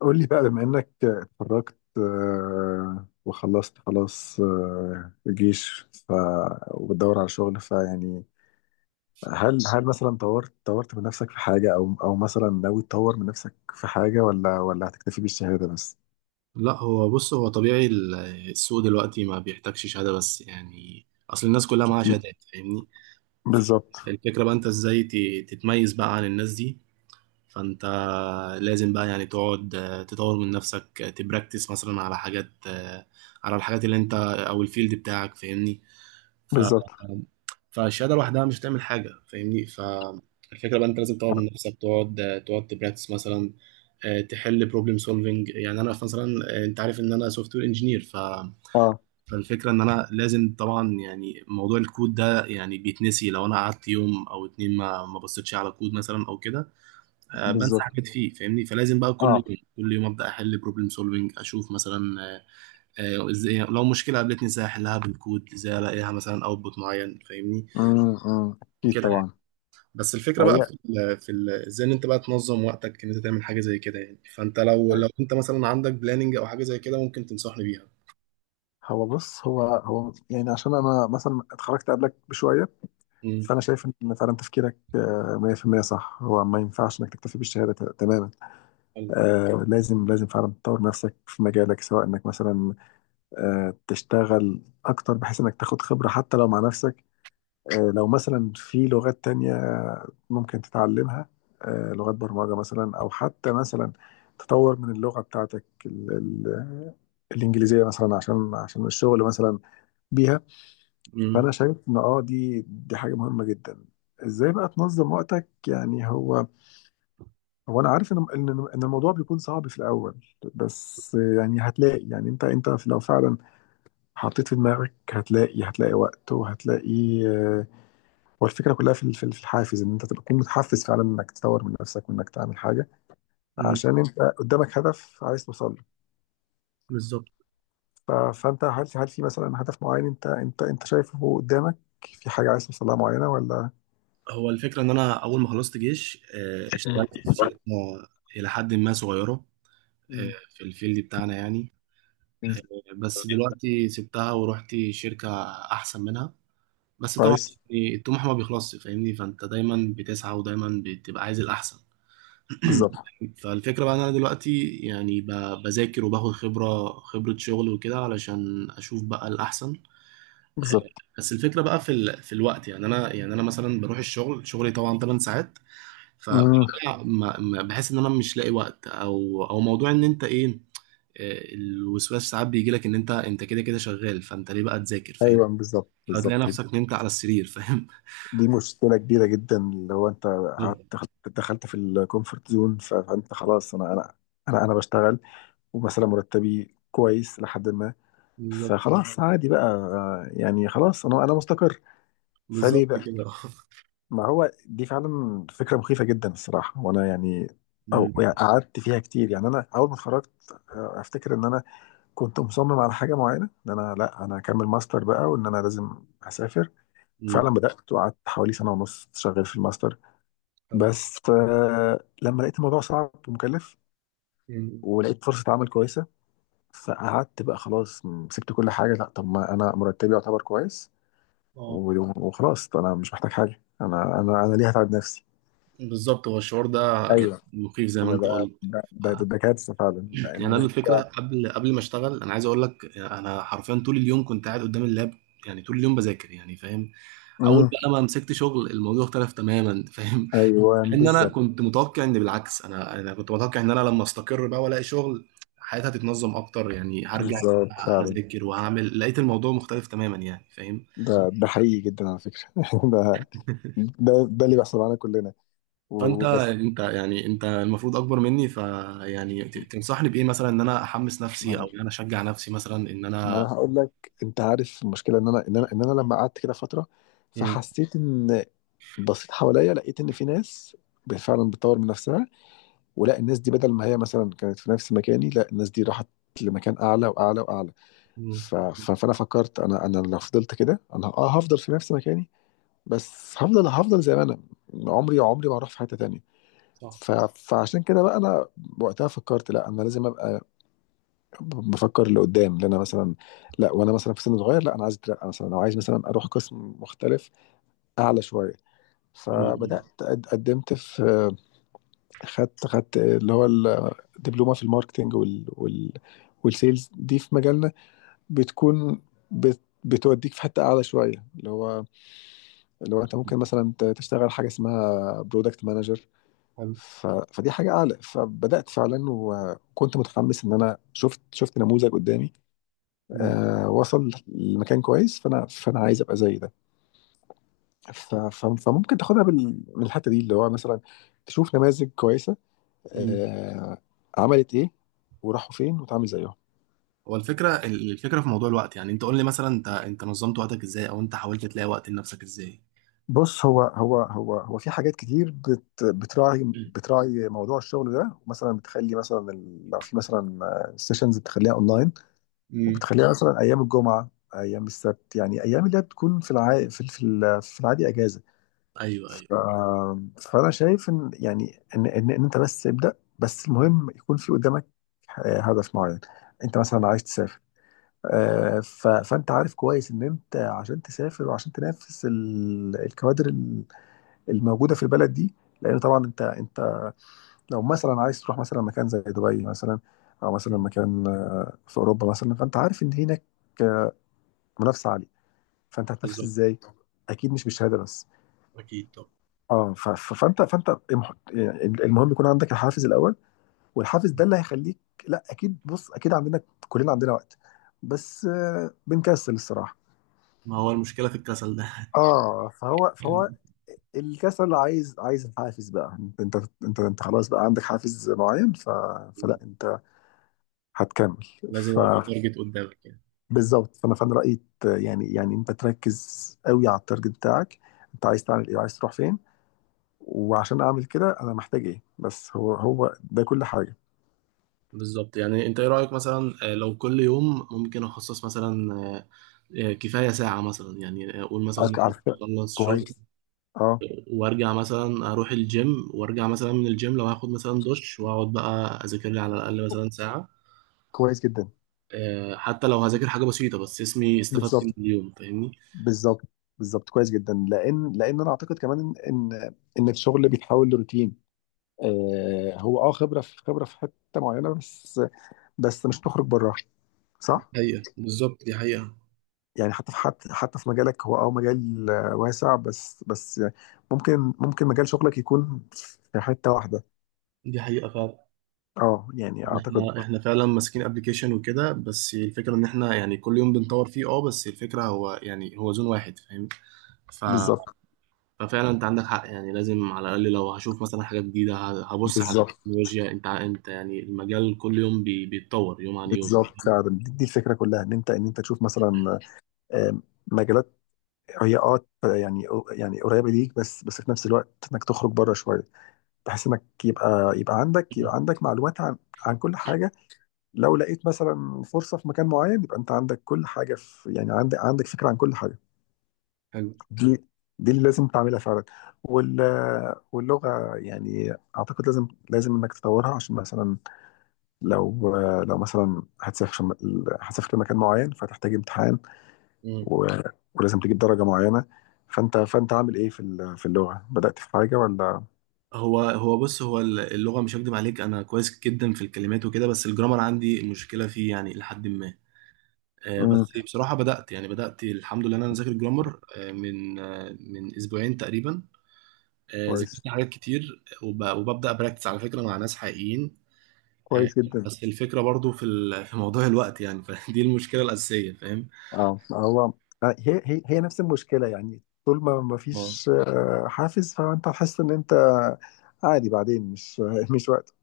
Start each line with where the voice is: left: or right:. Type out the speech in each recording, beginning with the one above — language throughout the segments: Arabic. left: قول لي بقى، بما انك اتخرجت وخلصت خلاص، الجيش. وبتدور على شغل، فيعني هل مثلا طورت من نفسك في حاجة، او مثلا ناوي تطور من نفسك في حاجة، ولا هتكتفي بالشهادة بس؟
right: لا، هو بص هو طبيعي السوق دلوقتي ما بيحتاجش شهادة بس، يعني أصل الناس كلها معاها شهادات، فاهمني؟
left: بالظبط،
right: فالفكرة بقى أنت إزاي تتميز بقى عن الناس دي. فأنت لازم بقى يعني تقعد، تطور من نفسك، تبراكتس مثلا على حاجات، على الحاجات اللي أنت أو الفيلد بتاعك، فاهمني؟ ف
left: بالظبط.
right: فالشهادة لوحدها مش هتعمل حاجة، فاهمني؟ فالفكرة بقى أنت لازم تطور من نفسك تقعد، تقعد تبراكتس مثلا، تحل بروبلم سولفنج. يعني انا مثلا، انت عارف ان انا سوفت وير انجينير.
left: اه،
right: فالفكره ان انا لازم طبعا، يعني موضوع الكود ده يعني بيتنسي، لو انا قعدت يوم او اتنين ما بصيتش على كود مثلا او كده، بنسى
left: بالظبط.
right: حاجات فيه، فاهمني؟ فلازم بقى كل
left: اه.
right: يوم كل يوم ابدا احل بروبلم سولفنج، اشوف مثلا، ازاي لو مشكله قابلتني ازاي احلها بالكود، ازاي الاقيها مثلا اوتبوت معين، فاهمني؟
left: امم. أمم. اكيد
right: وكده يعني.
left: طبعا.
right: بس الفكره بقى
left: هي
right: في ال في ال ازاي ان انت بقى تنظم وقتك، ان انت تعمل حاجه زي كده، يعني فانت لو انت مثلا عندك بلاننج او حاجه زي كده ممكن تنصحني بيها.
left: هو بص، هو يعني عشان انا مثلا اتخرجت قبلك بشوية،
right: امم.
left: فانا شايف ان فعلا تفكيرك 100% صح. هو ما ينفعش انك تكتفي بالشهاده تماما.
right: حلو.
left: لازم فعلا تطور نفسك في مجالك، سواء انك مثلا تشتغل اكتر بحيث انك تاخد خبره حتى لو مع نفسك، لو مثلا في لغات تانية ممكن تتعلمها، لغات برمجه مثلا، او حتى مثلا تطور من اللغه بتاعتك الانجليزيه مثلا، عشان الشغل مثلا بيها.
right: امم،
left: فانا شايف ان دي حاجه مهمه جدا. ازاي بقى تنظم وقتك؟ يعني هو انا عارف ان إن الموضوع بيكون صعب في الاول، بس يعني هتلاقي، يعني انت لو فعلا حطيت في دماغك هتلاقي، وقت، وهتلاقي. هو الفكره كلها في الحافز، ان انت تبقى تكون متحفز فعلا انك تطور من نفسك وانك تعمل حاجه،
right: امم.
left: عشان انت قدامك هدف عايز توصل له.
right: بالظبط.
left: فانت هل في مثلا هدف معين انت شايفه قدامك؟ في حاجه عايز توصل لها معينه ولا؟
right: هو الفكره ان انا اول ما خلصت جيش، اشتغلت في شركه الى حد ما صغيره، آه،
left: مم.
right: في الفيلد بتاعنا يعني، بس
left: مم.
right: دلوقتي سبتها ورحت شركه احسن منها. بس طبعا
left: كويس.
right: يعني الطموح ما بيخلصش، فاهمني؟ فانت دايما بتسعى ودايما بتبقى عايز الاحسن.
left: بالظبط.
right: فالفكرة بقى ان انا دلوقتي يعني بذاكر وباخد خبرة شغل وكده، علشان اشوف بقى الاحسن. آه،
left: بالظبط.
right: بس الفكرة بقى في في الوقت. يعني انا مثلا بروح الشغل، شغلي طبعا 8 ساعات،
left: امم.
right: فبرجع ما بحس ان انا مش لاقي وقت، او موضوع ان انت ايه، الوسواس ساعات بيجي لك ان انت كده كده شغال، فانت ليه بقى تذاكر، فاهم؟
left: ايوه، بالظبط،
right: فهتلاقي
left: بالظبط.
right: نفسك نمت على السرير، فاهم؟
left: دي مشكله كبيره جدا، اللي هو انت قعدت دخلت في الكومفورت زون، فانت خلاص، انا انا بشتغل، ومثلا مرتبي كويس لحد ما،
right: بالظبط،
left: فخلاص عادي بقى، يعني خلاص، انا مستقر،
right: بالظبط
left: فليه بقى؟
right: كده.
left: ما هو دي فعلا فكره مخيفه جدا الصراحه، وانا يعني او
right: مم.
left: يعني قعدت فيها كتير. يعني انا اول ما اتخرجت افتكر ان انا كنت مصمم على حاجه معينه، ان انا لا انا هكمل ماستر بقى، وان انا لازم اسافر،
right: مم.
left: فعلا. بدات وقعدت حوالي سنه ونص شغال في الماستر،
right: حلو.
left: بس لما لقيت الموضوع صعب ومكلف،
right: مم.
left: ولقيت فرصه عمل كويسه، فقعدت بقى خلاص، سبت كل حاجه. لا طب، ما انا مرتبي يعتبر كويس،
right: اه.
left: وخلاص طب انا مش محتاج حاجه، انا ليه هتعب نفسي؟
right: بالظبط. هو الشعور ده يعني
left: ايوه.
right: مخيف زي ما
left: انا
right: انت
left: بقى
right: قلت. آه،
left: ده كارثه فعلا،
right: يعني
left: لان
right: انا
left: انت.
right: الفكره قبل ما اشتغل، انا عايز اقول لك انا حرفيا طول اليوم كنت قاعد قدام اللاب، يعني طول اليوم بذاكر، يعني فاهم؟ اول
left: مم.
right: بقى ما مسكت شغل الموضوع اختلف تماما. فاهم؟
left: ايوه،
right: مع ان انا
left: بالظبط،
right: كنت متوقع ان بالعكس، انا كنت متوقع ان انا لما استقر بقى والاقي شغل حياتي هتتنظم اكتر، يعني هرجع
left: بالظبط، فعلا.
right: هذاكر وهعمل، لقيت الموضوع مختلف تماما، يعني فاهم؟
left: ده ده حقيقي جدا على فكرة ده ده اللي بيحصل معانا كلنا،
right: فانت
left: وبس.
right: انت يعني انت المفروض اكبر مني، فيعني تنصحني بايه، مثلا ان انا احمس نفسي او
left: ما
right: ان انا اشجع نفسي مثلا ان
left: ما
right: انا.
left: انا هقول لك، انت عارف المشكلة، ان انا لما قعدت كده فترة
right: مم.
left: فحسيت ان بصيت حواليا، لقيت ان في ناس فعلا بتطور من نفسها، ولا الناس دي بدل ما هي مثلا كانت في نفس مكاني، لا الناس دي راحت لمكان اعلى واعلى واعلى.
right: مم.
left: فانا فكرت انا لو فضلت كده انا اه هفضل في نفس مكاني، بس هفضل زي ما انا، عمري عمري ما هروح في حتة تانية.
right: صح.
left: فعشان كده بقى انا وقتها فكرت لا، انا لازم ابقى بفكر لقدام، لان انا مثلا لا وانا مثلا في سن صغير، لا انا عايز اترقى مثلا، او عايز مثلا اروح قسم مختلف اعلى شويه. فبدات
right: مم.
left: قدمت في، خدت اللي هو الدبلومه في الماركتينج والسيلز. دي في مجالنا بتكون، بتوديك في حته اعلى شويه، اللي هو انت ممكن مثلا تشتغل حاجه اسمها برودكت مانجر.
right: حلو.
left: فدي حاجة أعلى. فبدأت فعلا، وكنت متحمس إن أنا شفت نموذج قدامي،
right: مم.
left: آه، وصل لمكان كويس، فأنا عايز أبقى زي ده. فممكن تاخدها من الحتة دي، اللي هو مثلا تشوف نماذج كويسة.
right: مم.
left: آه، عملت إيه، وراحوا فين، وتعمل زيهم.
right: هو الفكره في موضوع الوقت، يعني انت قول لي مثلا انت نظمت وقتك ازاي، او انت حاولت تلاقي وقت لنفسك ازاي؟
left: بص، هو هو هو هو في حاجات كتير بت بتراعي،
right: مم.
left: بتراعي موضوع الشغل ده، مثلا بتخلي مثلا لو في مثلا سيشنز بتخليها اونلاين،
right: مم.
left: وبتخليها مثلا ايام الجمعه، ايام السبت، يعني ايام اللي هي بتكون في الع... في في ال- في العادي اجازه.
right: ايوه، ايوه.
left: ف... فانا شايف ان يعني إن انت بس ابدا، بس المهم يكون في قدامك هدف معين. انت مثلا عايز تسافر، فانت عارف كويس ان انت عشان تسافر، وعشان تنافس الكوادر الموجوده في البلد دي، لان طبعا انت انت لو مثلا عايز تروح مثلا مكان زي دبي مثلا، او مثلا مكان في اوروبا مثلا، فانت عارف ان هناك آه، منافسه عاليه، فانت هتنافس
right: بالظبط.
left: ازاي؟ اكيد مش بالشهاده بس.
right: اكيد. طب،
left: اه، فانت يعني المهم يكون عندك الحافز الاول، والحافز ده اللي هيخليك. لا، اكيد، بص، اكيد عندنا، كلنا عندنا وقت، بس بنكسل الصراحه.
right: ما هو المشكله في الكسل ده.
left: اه فهو الكسل عايز الحافز بقى. انت خلاص بقى عندك حافز معين، فلا انت هتكمل.
right: لازم
left: ف
right: يبقى في تارجت قدامك.
left: بالظبط. فانا رايي يعني يعني انت تركز قوي على التارجت بتاعك، انت عايز تعمل ايه، عايز تروح فين، وعشان اعمل كده انا محتاج ايه، بس هو هو ده كل حاجه.
right: بالظبط. يعني انت ايه رأيك مثلا، لو كل يوم ممكن اخصص مثلا، كفاية ساعة مثلا، يعني اقول مثلا إن أنا
left: على فكره،
right: بخلص شغل
left: كويس. اه.
right: وارجع مثلا اروح الجيم، وارجع مثلا من الجيم لو هاخد مثلا دش واقعد بقى اذاكر لي على الاقل مثلا ساعة.
left: كويس جدا.
right: حتى لو هذاكر حاجة بسيطة، بس اسمي استفدت من
left: بالظبط.
right: اليوم، فاهمني؟
left: بالظبط. بالظبط كويس جدا، لان انا اعتقد كمان ان ان إن الشغل بيتحول لروتين. آه هو اه خبره في حته معينه بس، مش تخرج براها. صح،
right: حقيقة، بالظبط، دي حقيقة،
left: يعني حتى في حتى حتى في مجالك، هو مجال واسع، بس ممكن مجال شغلك يكون في حته واحده.
right: دي حقيقة فعلا،
left: اه يعني
right: إن
left: اعتقد.
right: احنا فعلا ماسكين ابلكيشن وكده، بس الفكرة ان احنا يعني كل يوم بنطور فيه اه، بس الفكرة هو يعني هو زون واحد، فاهم؟ ف
left: بالظبط،
right: ففعلا انت عندك حق، يعني لازم على الاقل لو هشوف مثلا حاجه جديده، هبص على
left: بالظبط،
right: التكنولوجيا. انت يعني المجال كل يوم بيتطور يوم عن يوم.
left: بالظبط فعلا. دي دي الفكره كلها ان انت تشوف مثلا آم، مجالات هي يعني قريبه ليك، بس في نفس الوقت انك تخرج بره شويه، بحيث انك يبقى عندك معلومات عن كل حاجه، لو لقيت مثلا فرصه في مكان معين، يبقى انت عندك كل حاجه، في يعني عندك فكره عن كل حاجه.
right: حلو.
left: دي دي اللي لازم تعملها فعلا. وال واللغه يعني اعتقد لازم انك تطورها عشان مثلا لو لو مثلا هتسافر، لمكان معين، فتحتاج امتحان،
right: مم.
left: و... ولازم تجيب درجة معينة. فانت عامل ايه في اللغة؟ بدأت في حاجة ولا؟
right: هو بص، هو اللغه مش هكدب عليك، انا كويس جدا في الكلمات وكده، بس الجرامر عندي مشكله فيه يعني الى حد ما.
left: امم.
right: بس بصراحه بدات الحمد لله، إن انا ذاكر جرامر، من اسبوعين تقريبا.
left: كويس
right: ذاكرت حاجات كتير وببدا براكتس على فكره مع ناس حقيقيين. آه،
left: كويس جدا.
right: بس الفكرة برضو في في موضوع الوقت، يعني فدي المشكلة الأساسية، فاهم؟
left: اه. هو هي نفس المشكلة، يعني طول ما
right: اه.
left: فيش حافز، فانت هتحس ان انت عادي، بعدين مش مش وقت.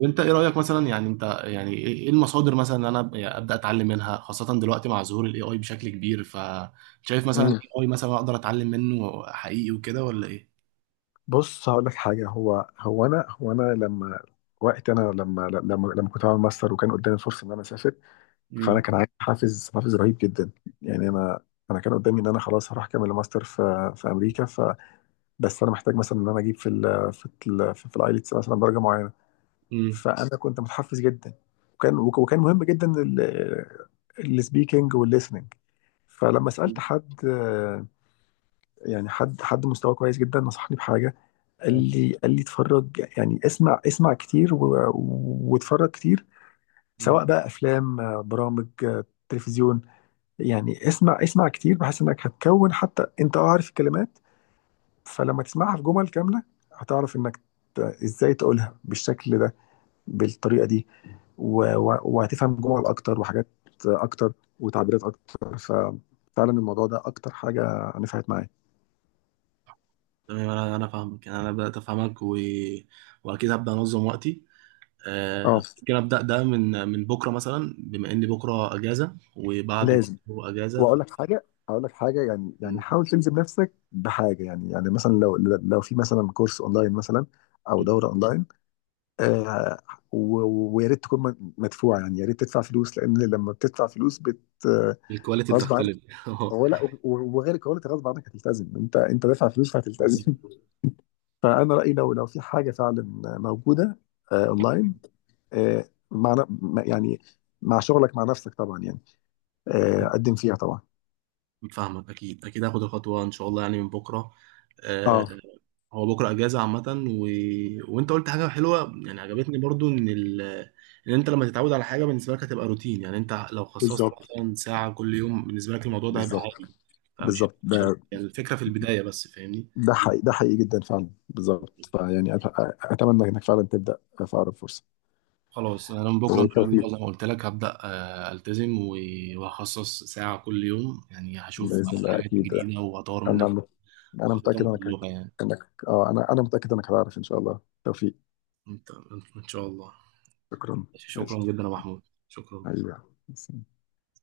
right: وانت ايه رأيك مثلا، يعني انت يعني إيه المصادر مثلا ان انا يعني ابدأ اتعلم منها، خاصة دلوقتي مع ظهور الاي اي بشكل كبير، فشايف مثلا
left: امم.
right: الاي اي مثلا اقدر اتعلم منه حقيقي وكده، ولا ايه؟
left: بص، هقول لك حاجة. هو هو انا هو انا لما وقت انا لما لما لما كنت بعمل ماستر، وكان قدامي فرصة ان انا اسافر، فانا
right: مم.
left: كان عندي حافز رهيب جدا، يعني انا كان قدامي ان انا خلاص هروح اكمل الماستر في امريكا. بس انا محتاج مثلا ان انا اجيب في الايلتس مثلا درجه معينه.
right: امم.
left: فانا كنت متحفز جدا، وكان مهم جدا السبيكنج والليسننج. فلما سالت حد، يعني حد مستواه كويس جدا، نصحني بحاجه. قال
right: اه.
left: لي اتفرج، يعني اسمع اسمع كتير، واتفرج كتير،
right: مم.
left: سواء بقى افلام، برامج، تلفزيون. يعني اسمع اسمع كتير بحيث انك هتكون حتى انت عارف الكلمات، فلما تسمعها في جمل كامله هتعرف انك ازاي تقولها بالشكل ده، بالطريقه دي، وهتفهم جمل اكتر، وحاجات اكتر، وتعبيرات اكتر. ففعلا الموضوع ده اكتر حاجه نفعت معايا.
right: تمام، انا فاهمك، يعني انا بدأت افهمك، و... واكيد هبدأ انظم وقتي.
left: اه،
right: ممكن ابدأ ده من بكرة، مثلا بما ان بكرة اجازة وبعده
left: لازم.
right: برضه اجازة.
left: واقول لك حاجه، هقول لك حاجه، يعني
right: ف...
left: حاول تلزم نفسك بحاجه، يعني مثلا لو في مثلا كورس اونلاين مثلا، او دوره اونلاين، آه، ويا ريت تكون مدفوعه، يعني يا ريت تدفع فلوس، لان لما بتدفع فلوس بت. آه،
right: الكواليتي
left: غصب
right: بتختلف.
left: عنك.
right: اه.
left: هو لا، وغير كده انت غصب عنك هتلتزم، انت دافع فلوس فهتلتزم.
right: بالظبط.
left: فانا رايي لو في حاجه فعلا موجوده، اونلاين، آه، مع يعني مع شغلك مع نفسك طبعا، يعني قدم فيها طبعا.
right: فاهمك، اكيد اكيد هاخد الخطوه ان شاء الله، يعني من بكره. آه.
left: اه،
right: هو بكره اجازه عامه، و... وانت قلت حاجه حلوه، يعني عجبتني برضو ان انت لما تتعود على حاجه بالنسبه لك هتبقى روتين، يعني انت لو خصصت
left: بالظبط،
right: مثلا ساعه كل يوم بالنسبه لك الموضوع ده هيبقى
left: بالظبط،
right: عادي. فمش
left: بالظبط.
right: مش هت- يعني الفكره في البدايه بس، فاهمني؟
left: ده حقيقي، ده حقيقي جدا فعلا، بالظبط، فيعني اتمنى انك فعلا تبدا في اقرب فرصه.
right: خلاص انا من بكره ان شاء الله
left: والتوفيق.
right: زي ما قلت لك هبدا، التزم، و- وهخصص ساعه كل يوم، يعني هشوف
left: باذن الله
right: الحاجات
left: اكيد.
right: الجديده واطور من نفسي.
left: انا
right: خطتهم
left: متاكد
right: في
left: انك
right: اللغة يعني.
left: انك انا متاكد انك هتعرف ان شاء الله توفيق.
right: انت ان شاء الله.
left: شكرا.
right: شكرا
left: ماشي
right: جدا يا محمود. شكرا.
left: حبيبي.